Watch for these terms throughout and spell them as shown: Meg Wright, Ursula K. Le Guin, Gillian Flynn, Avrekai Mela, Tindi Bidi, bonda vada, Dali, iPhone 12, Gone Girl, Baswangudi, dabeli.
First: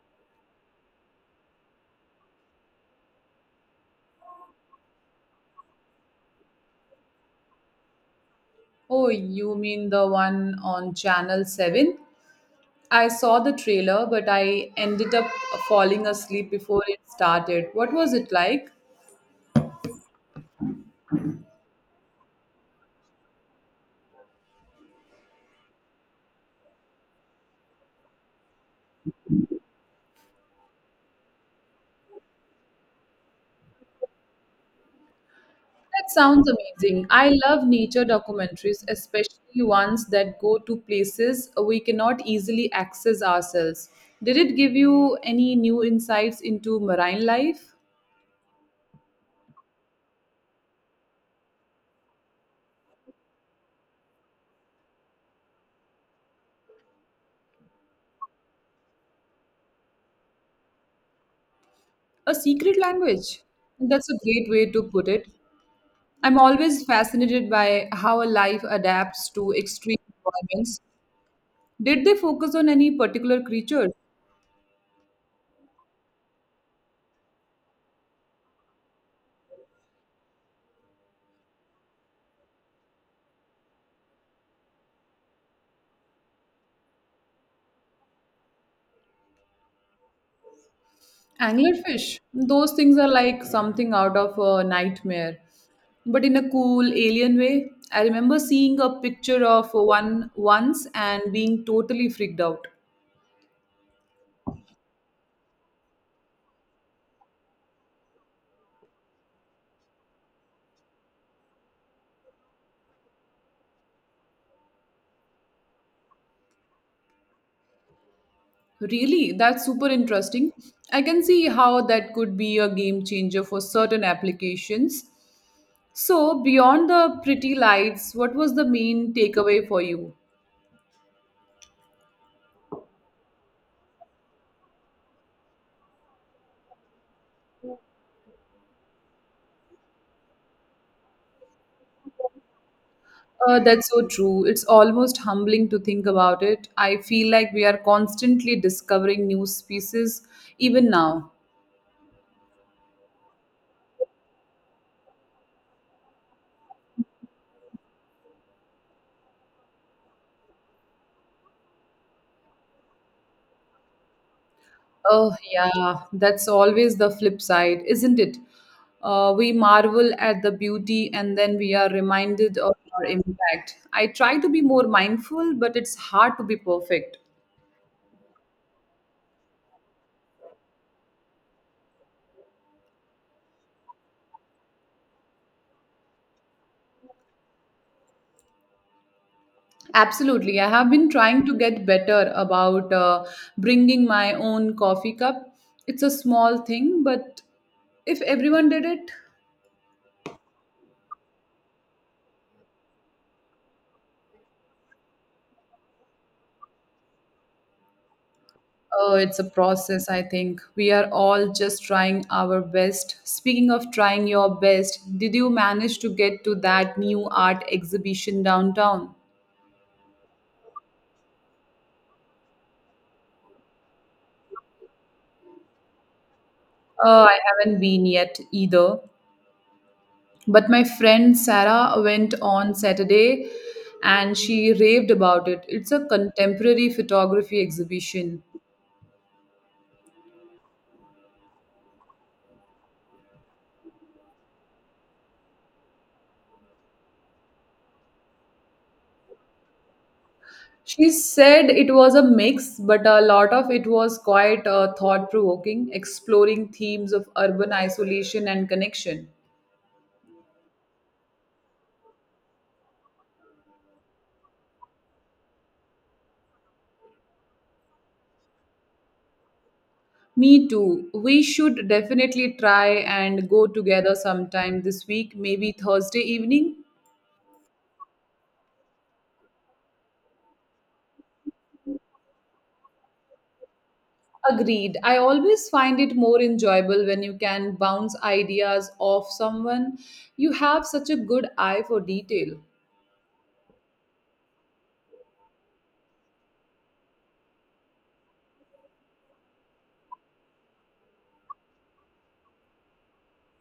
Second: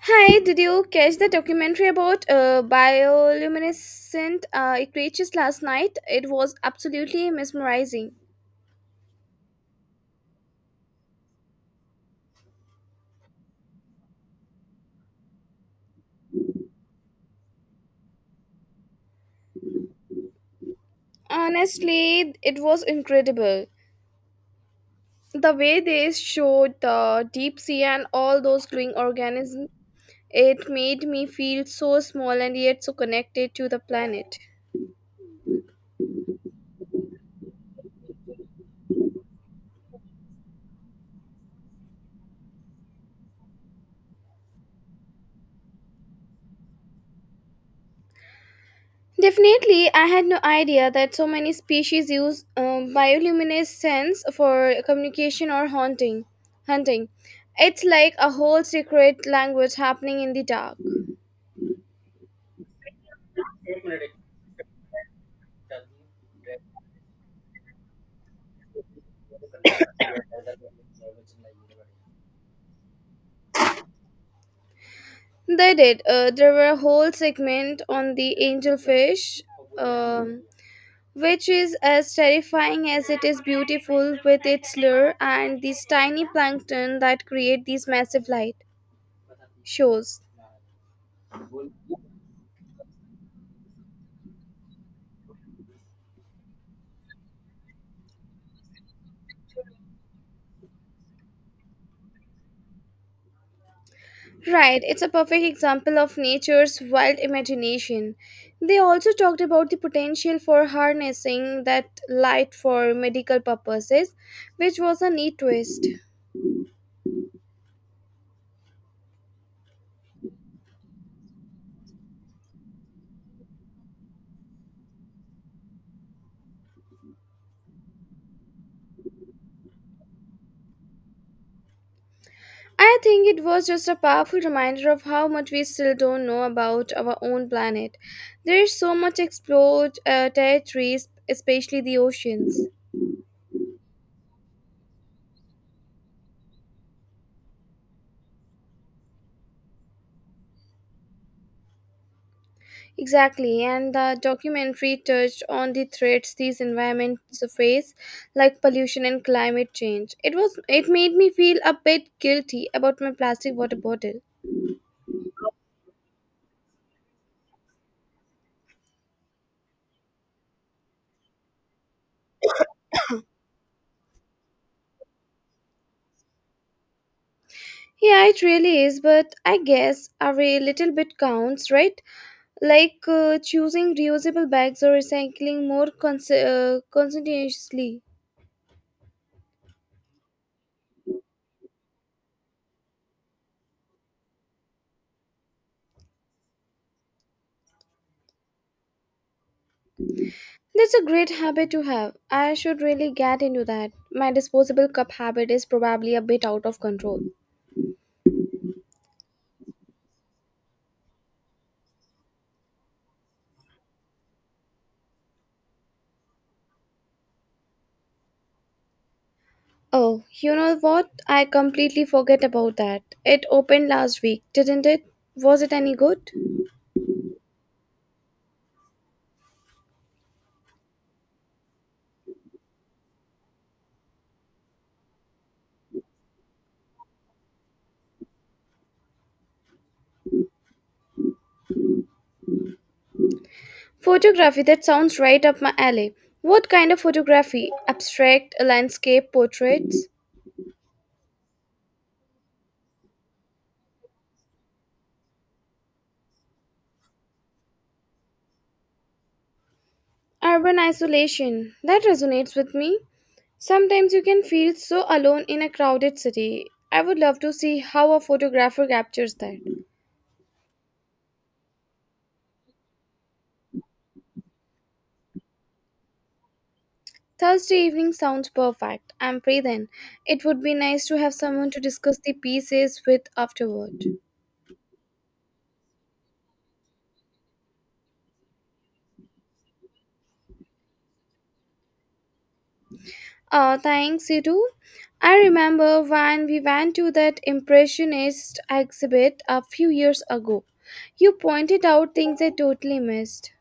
Hi, did you catch the documentary about bioluminescent creatures last night? It was absolutely mesmerizing. Oh, you mean the one on Channel 7? I saw the trailer, but I ended up falling asleep before it started. What was it like? Honestly, it was incredible. The way they showed the deep sea and all those glowing organisms, it made me feel so small and yet so connected to the planet. That sounds amazing. I love nature documentaries, especially ones that go to places we cannot easily access ourselves. Did it give you any new insights into marine life? Definitely, I had no idea that so many species use bioluminescence for communication or hunting. Hunting, it's like a whole secret language happening in the dark. A secret language. That's a great way to put it. I'm always fascinated by how a life adapts to extreme environments. Did they focus on any particular creature? They did. There were a whole segment on the angelfish, um, which is as terrifying as it is beautiful with its lure and these tiny plankton that create these massive light shows. Anglerfish. Those things are like something out of a nightmare, but in a cool alien way. I remember seeing a picture of one once and being totally freaked out. Right, it's a perfect example of nature's wild imagination. They also talked about the potential for harnessing that light for medical purposes, which was a neat twist. Really, that's super interesting. I can see how that could be a game changer for certain applications. So, beyond the pretty lights, what was the main takeaway for you? I think it was just a powerful reminder of how much we still don't know about our own planet. There is so much explored territories, especially the oceans. That's so true. It's almost humbling to think about it. I feel like we are constantly discovering new species, even now. Exactly, and the documentary touched on the threats these environments face, like pollution and climate change. It made me feel a bit guilty about my plastic water bottle. Oh, yeah, that's always the flip side, isn't it? We marvel at the beauty and then we are reminded of our impact. I try to be more mindful, but it's hard to be perfect. Yeah, it really is, but I guess every little bit counts, right? Like choosing reusable bags or recycling more conscientiously. Absolutely. I have been trying to get better about bringing my own coffee cup. It's a small thing, but if everyone did it, That's a great habit to have. I should really get into that. My disposable cup habit is probably a bit out of control. uh, it's a process, I think. We are all just trying our best. Speaking of trying your best, did you manage to get to that new art exhibition downtown? Oh, you know what? I completely forget about that. It opened last week, didn't it? Was it any good? Oh, I haven't been yet either. But my friend Sarah went on Saturday and she raved about it. It's a contemporary photography exhibition. Photography, that sounds right up my alley. What kind of photography? Abstract, landscape, portraits? She said it was a mix, but a lot of it was quite thought provoking, exploring themes of urban isolation and connection. Urban isolation. That resonates with me. Sometimes you can feel so alone in a crowded city. I would love to see how a photographer captures that. Me too. We should definitely try and go together sometime this week, maybe Thursday evening. Thursday evening sounds perfect. I'm free then. It would be nice to have someone to discuss the pieces with afterward. Agreed. I always find it more enjoyable when you can bounce ideas off someone. You have such a good eye for detail. Thanks, you too. I remember when we went to that Impressionist exhibit a few years ago. You pointed out things I totally missed.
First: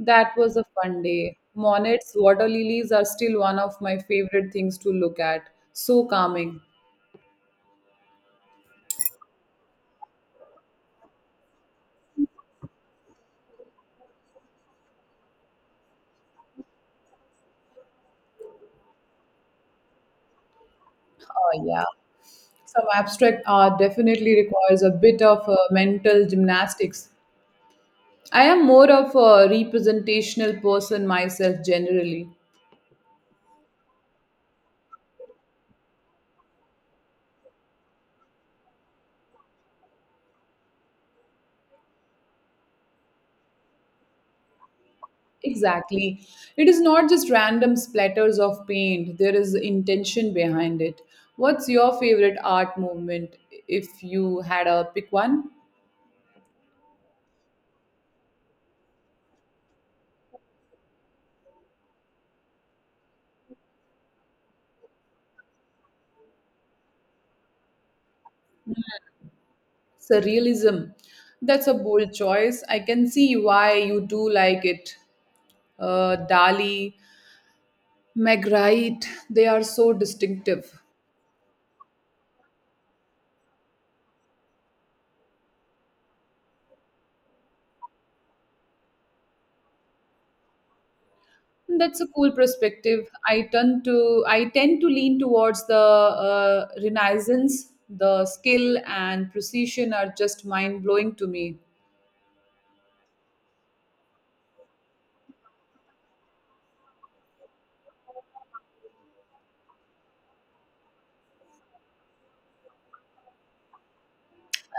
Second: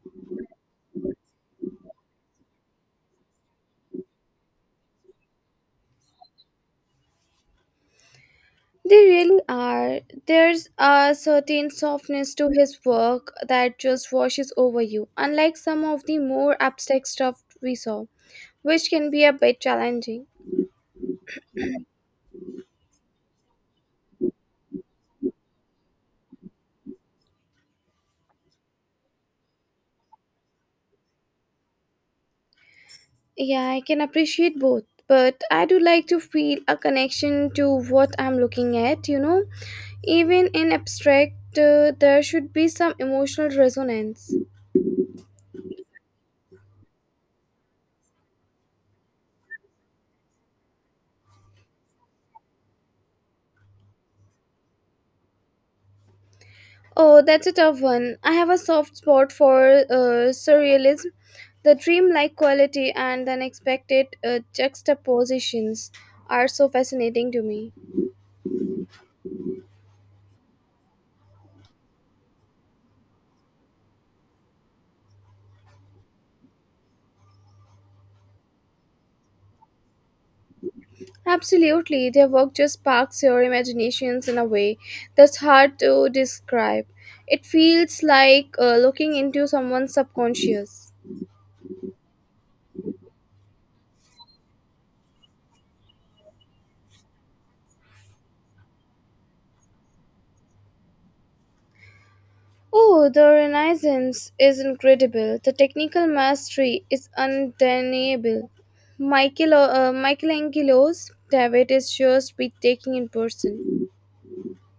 That was a fun day. Monets, water lilies are still one of my favorite things to look at. So calming. They really are. There's a certain softness to his work that just washes over you, unlike some of the more abstract stuff we saw, which can be a bit challenging. Oh, yeah. Some abstract art definitely requires a bit of mental gymnastics. I am more of a representational person myself generally. Yeah, I can appreciate both, but I do like to feel a connection to what I'm looking at, you know? Even in abstract, there should be some emotional resonance. Exactly. It is not just random splatters of paint, there is intention behind it. What's your favorite art movement if you had a pick one? Oh, that's a tough one. I have a soft spot for surrealism, the dreamlike quality and the unexpected juxtapositions are so fascinating to me. Surrealism. That's a bold choice. I can see why you do like it. Dali, Meg Wright, they are so distinctive. Absolutely, their work just sparks your imaginations in a way that's hard to describe. It feels like looking into someone's subconscious. That's a cool perspective. I tend to lean towards the Renaissance. The skill and precision are just mind blowing to me. Oh, the Renaissance is incredible. The technical mastery is undeniable. Michelangelo's David is just breathtaking in person.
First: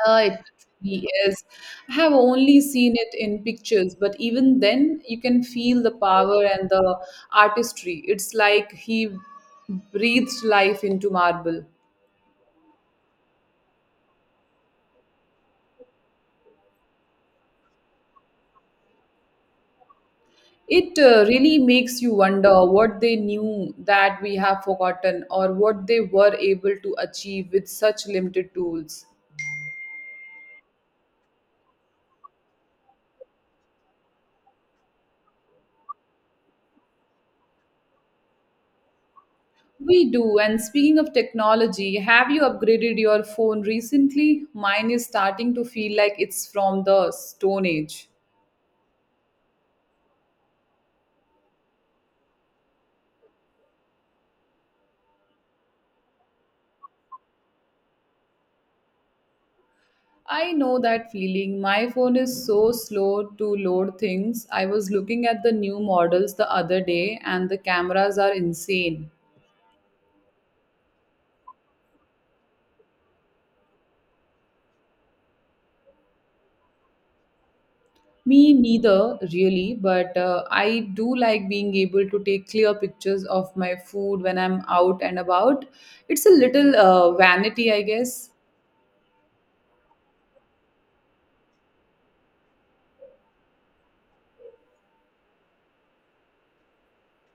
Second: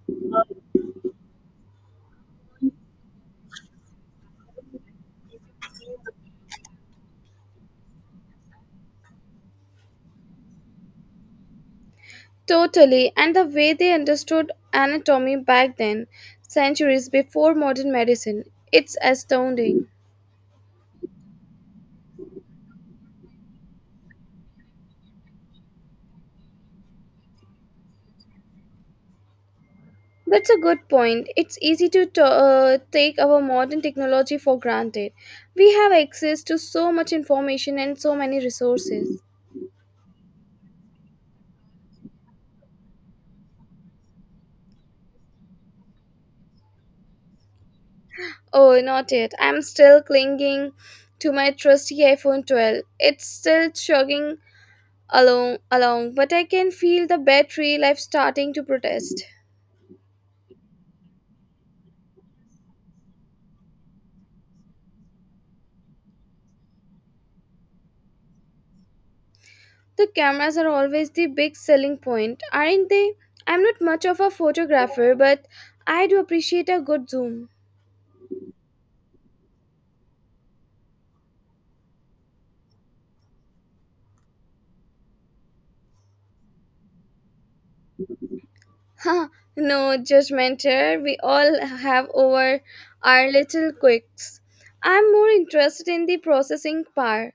It really is. I have only seen it in pictures, but even then, you can feel the power and the artistry. It's like he breathed life into marble. Totally, and the way they understood anatomy back then, centuries before modern medicine, it's astounding. It really makes you wonder what they knew that we have forgotten or what they were able to achieve with such limited tools. That's a good point. It's easy to take our modern technology for granted. We have access to so much information and so many resources. We do. And speaking of technology, have you upgraded your phone recently? Mine is starting to feel like it's from the Stone Age. Oh, not yet. I'm still clinging to my trusty iPhone 12. It's still chugging along, but I can feel the battery life starting to protest. I know that feeling. My phone is so slow to load things. I was looking at the new models the other day, and the cameras are insane. The cameras are always the big selling point, aren't they? I'm not much of a photographer, but I do appreciate a good zoom. Me neither, really, but I do like being able to take clear pictures of my food when I'm out and about. It's a little vanity, I guess. Huh, no judgment here. We all have over our little quirks. I'm more interested in the processing part.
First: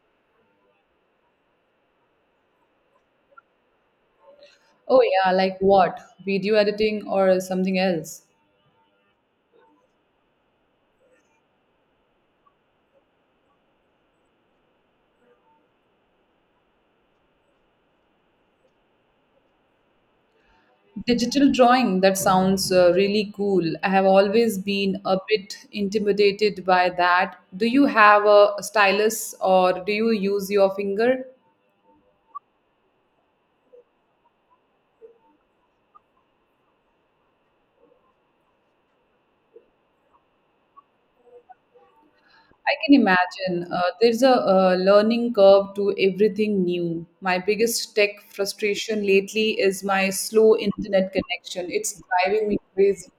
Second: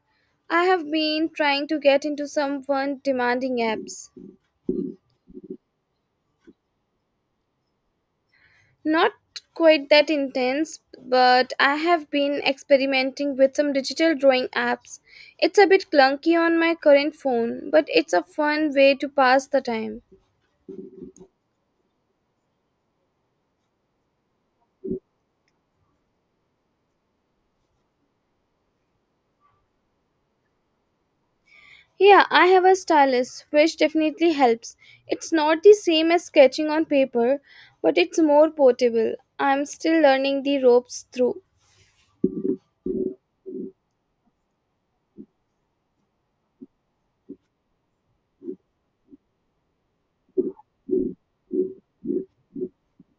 I have been trying to get into some fun demanding apps. Oh, yeah, like what? Video editing or something else? Not quite that intense, but I have been experimenting with some digital drawing apps. It's a bit clunky on my current phone, but it's a fun way to pass the time. Digital drawing, that sounds really cool. I have always been a bit intimidated by that. Do you have a stylus or do you use your finger? Yeah, I have a stylus, which definitely helps. It's not the same as sketching on paper, but it's more portable. I'm still learning the ropes through. I can imagine. There's a learning curve to everything new. My biggest tech frustration lately is my slow internet connection. It's driving me crazy.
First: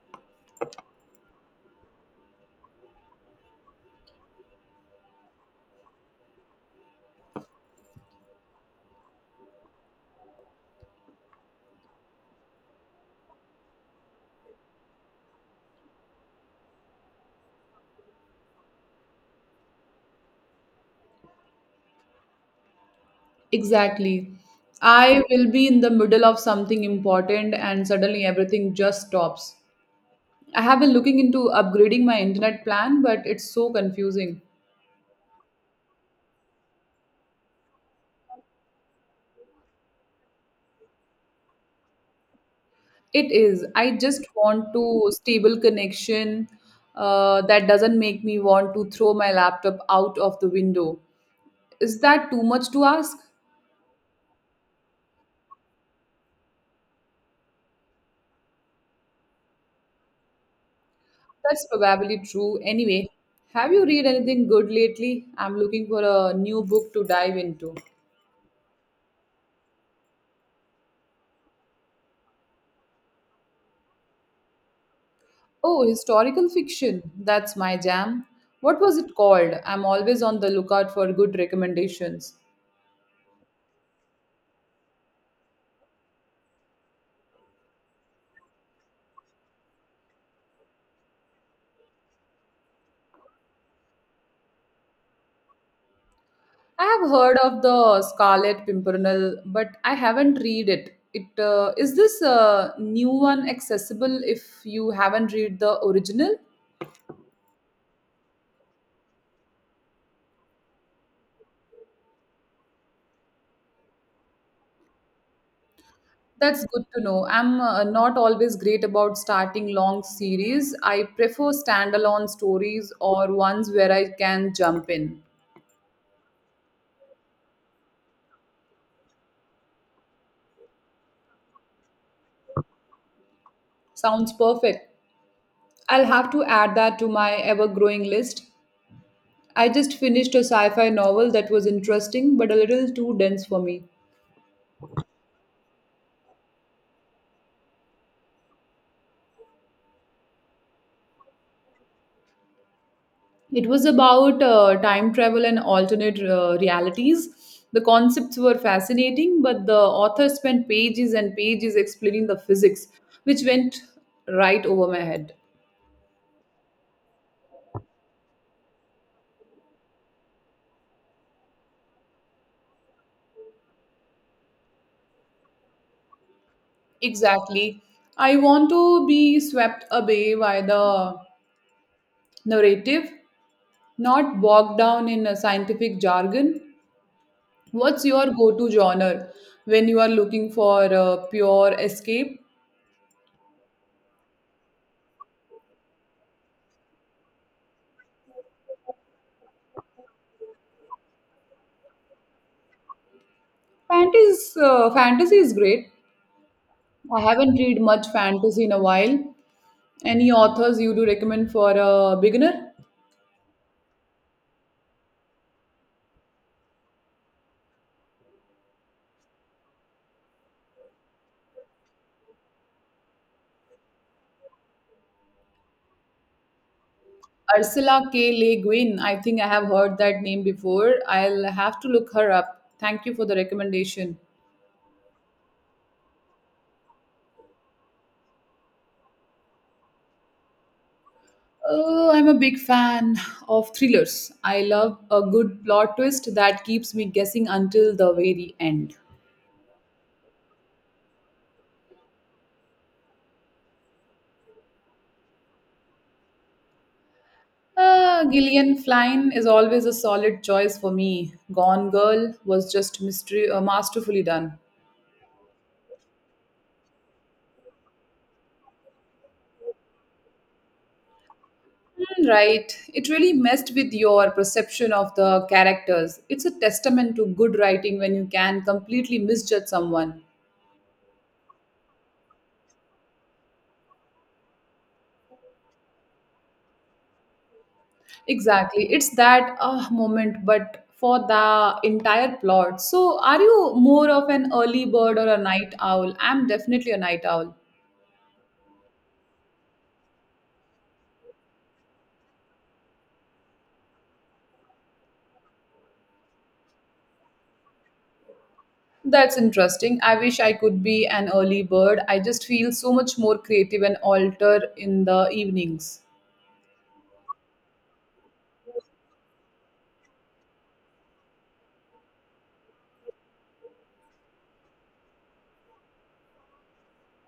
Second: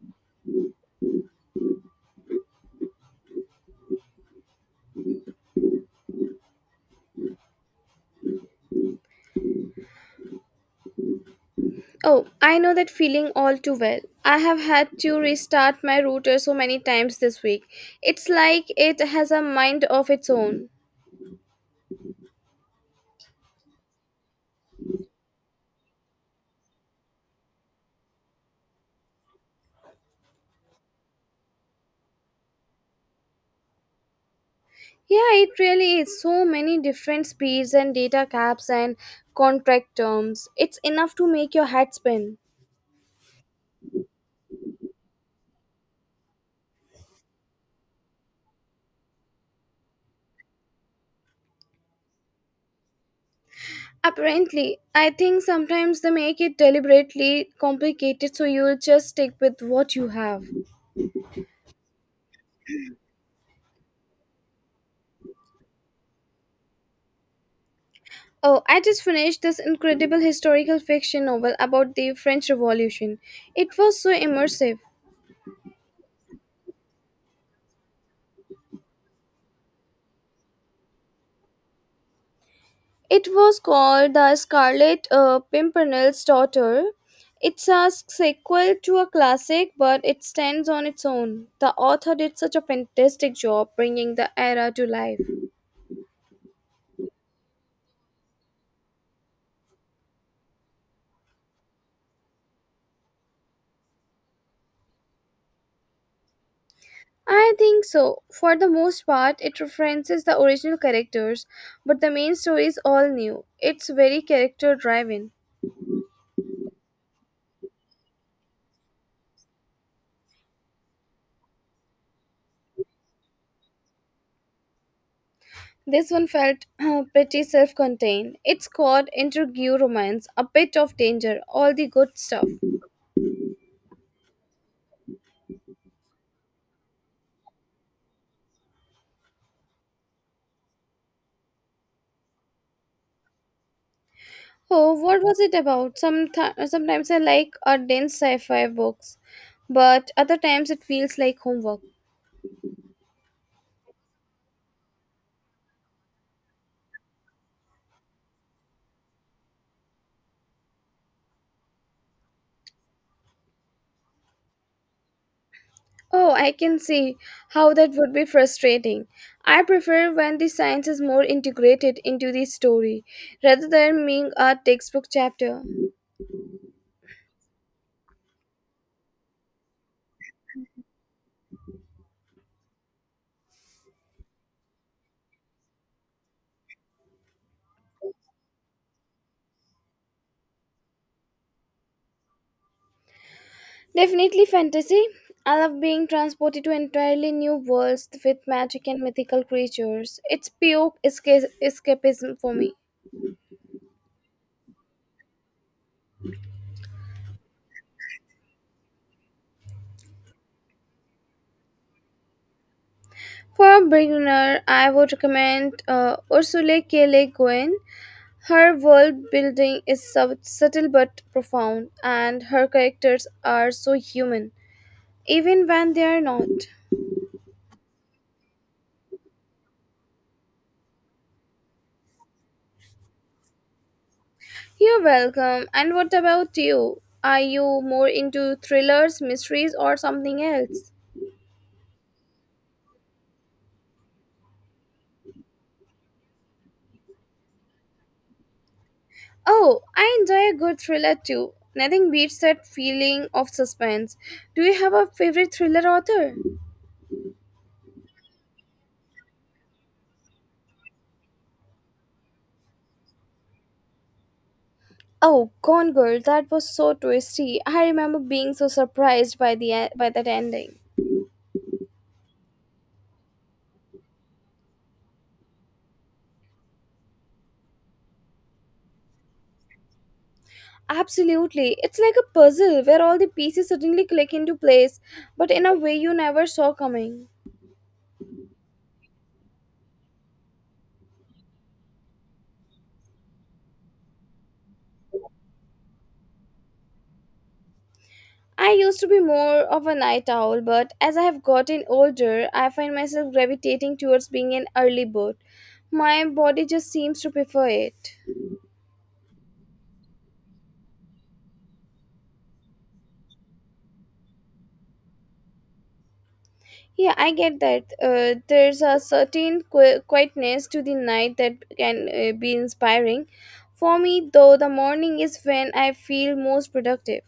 Oh, I know that feeling all too well. I have had to restart my router so many times this week. It's like it has a mind of its own. Exactly. I will be in the middle of something important and suddenly everything just stops. I have been looking into upgrading my internet plan, but it's so confusing. Yeah, it really is. So many different speeds and data caps and contract terms. It's enough to make your head spin. It is. I just want to stable connection that doesn't make me want to throw my laptop out of the window. Is that too much to ask? Apparently, I think sometimes they make it deliberately complicated so you'll just stick with what you have. That's probably true. Anyway, have you read anything good lately? I'm looking for a new book to dive into. Oh, I just finished this incredible historical fiction novel about the French Revolution. It was so immersive. Oh, historical fiction. That's my jam. What was it called? I'm always on the lookout for good recommendations. It was called The Scarlet Pimpernel's Daughter. It's a sequel to a classic, but it stands on its own. The author did such a fantastic job bringing the era to life. I have heard of the Scarlet Pimpernel, but I haven't read it. It is this new one accessible if you haven't read the original? I think so. For the most part, it references the original characters, but the main story is all new. It's very character driven. That's good to know. I'm not always great about starting long series. I prefer standalone stories or ones where I can jump in. This one felt pretty self contained. It's called got intrigue, romance, a bit of danger, all the good stuff. Sounds perfect. I'll have to add that to my ever growing list. I just finished a sci fi novel that was interesting but a little too dense for me. Oh, what was it about? Sometimes I like our dense sci fi books, but other times it feels like homework. It was about time travel and alternate realities. The concepts were fascinating, but the author spent pages and pages explaining the physics, which went right over my head. Oh, I can see how that would be frustrating. I prefer when the science is more integrated into the story rather than being a textbook chapter. Exactly. I want to be swept away by the narrative, not bogged down in a scientific jargon. What's your go to genre when you are looking for a pure escape? Definitely fantasy. I love being transported to entirely new worlds with magic and mythical creatures. It's pure escapism for me. Fantasy, is great. I haven't read much fantasy in a while. Any authors you do recommend for a beginner? For a beginner, I would recommend Ursula K. Le Guin. Her world building is subtle but profound, and her characters are so human, even when they are not. Ursula K. Le Guin. I think I have heard that name before. I'll have to look her up. Thank you for the recommendation. You're welcome. And what about you? Are you more into thrillers, mysteries, or something else? I'm a big fan of thrillers. I love a good plot twist that keeps me guessing until the very end. Oh, I enjoy a good thriller too. Nothing beats that feeling of suspense. Do you have a favorite thriller author? Gillian Flynn is always a solid choice for me. Gone Girl was just masterfully done. Oh, Gone Girl, that was so twisty. I remember being so surprised by by that ending. Hmm, right. It really messed with your perception of the characters. It's a testament to good writing when you can completely misjudge someone. Absolutely. It's like a puzzle where all the pieces suddenly click into place, but in a way you never saw coming. Exactly. It's that moment, but for the entire plot. So, are you more of an early bird or a night owl? I'm definitely a night owl. I used to be more of a night owl, but as I have gotten older, I find myself gravitating towards being an early bird. My body just seems to prefer it. That's interesting. I wish I could be an early bird. I just feel so much more creative and alter in the evenings. Yeah, I get that. There's a certain quietness to the night that can be inspiring. For me, though, the morning is when I feel most productive.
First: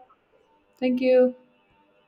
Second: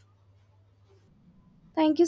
Thank you. Thank you so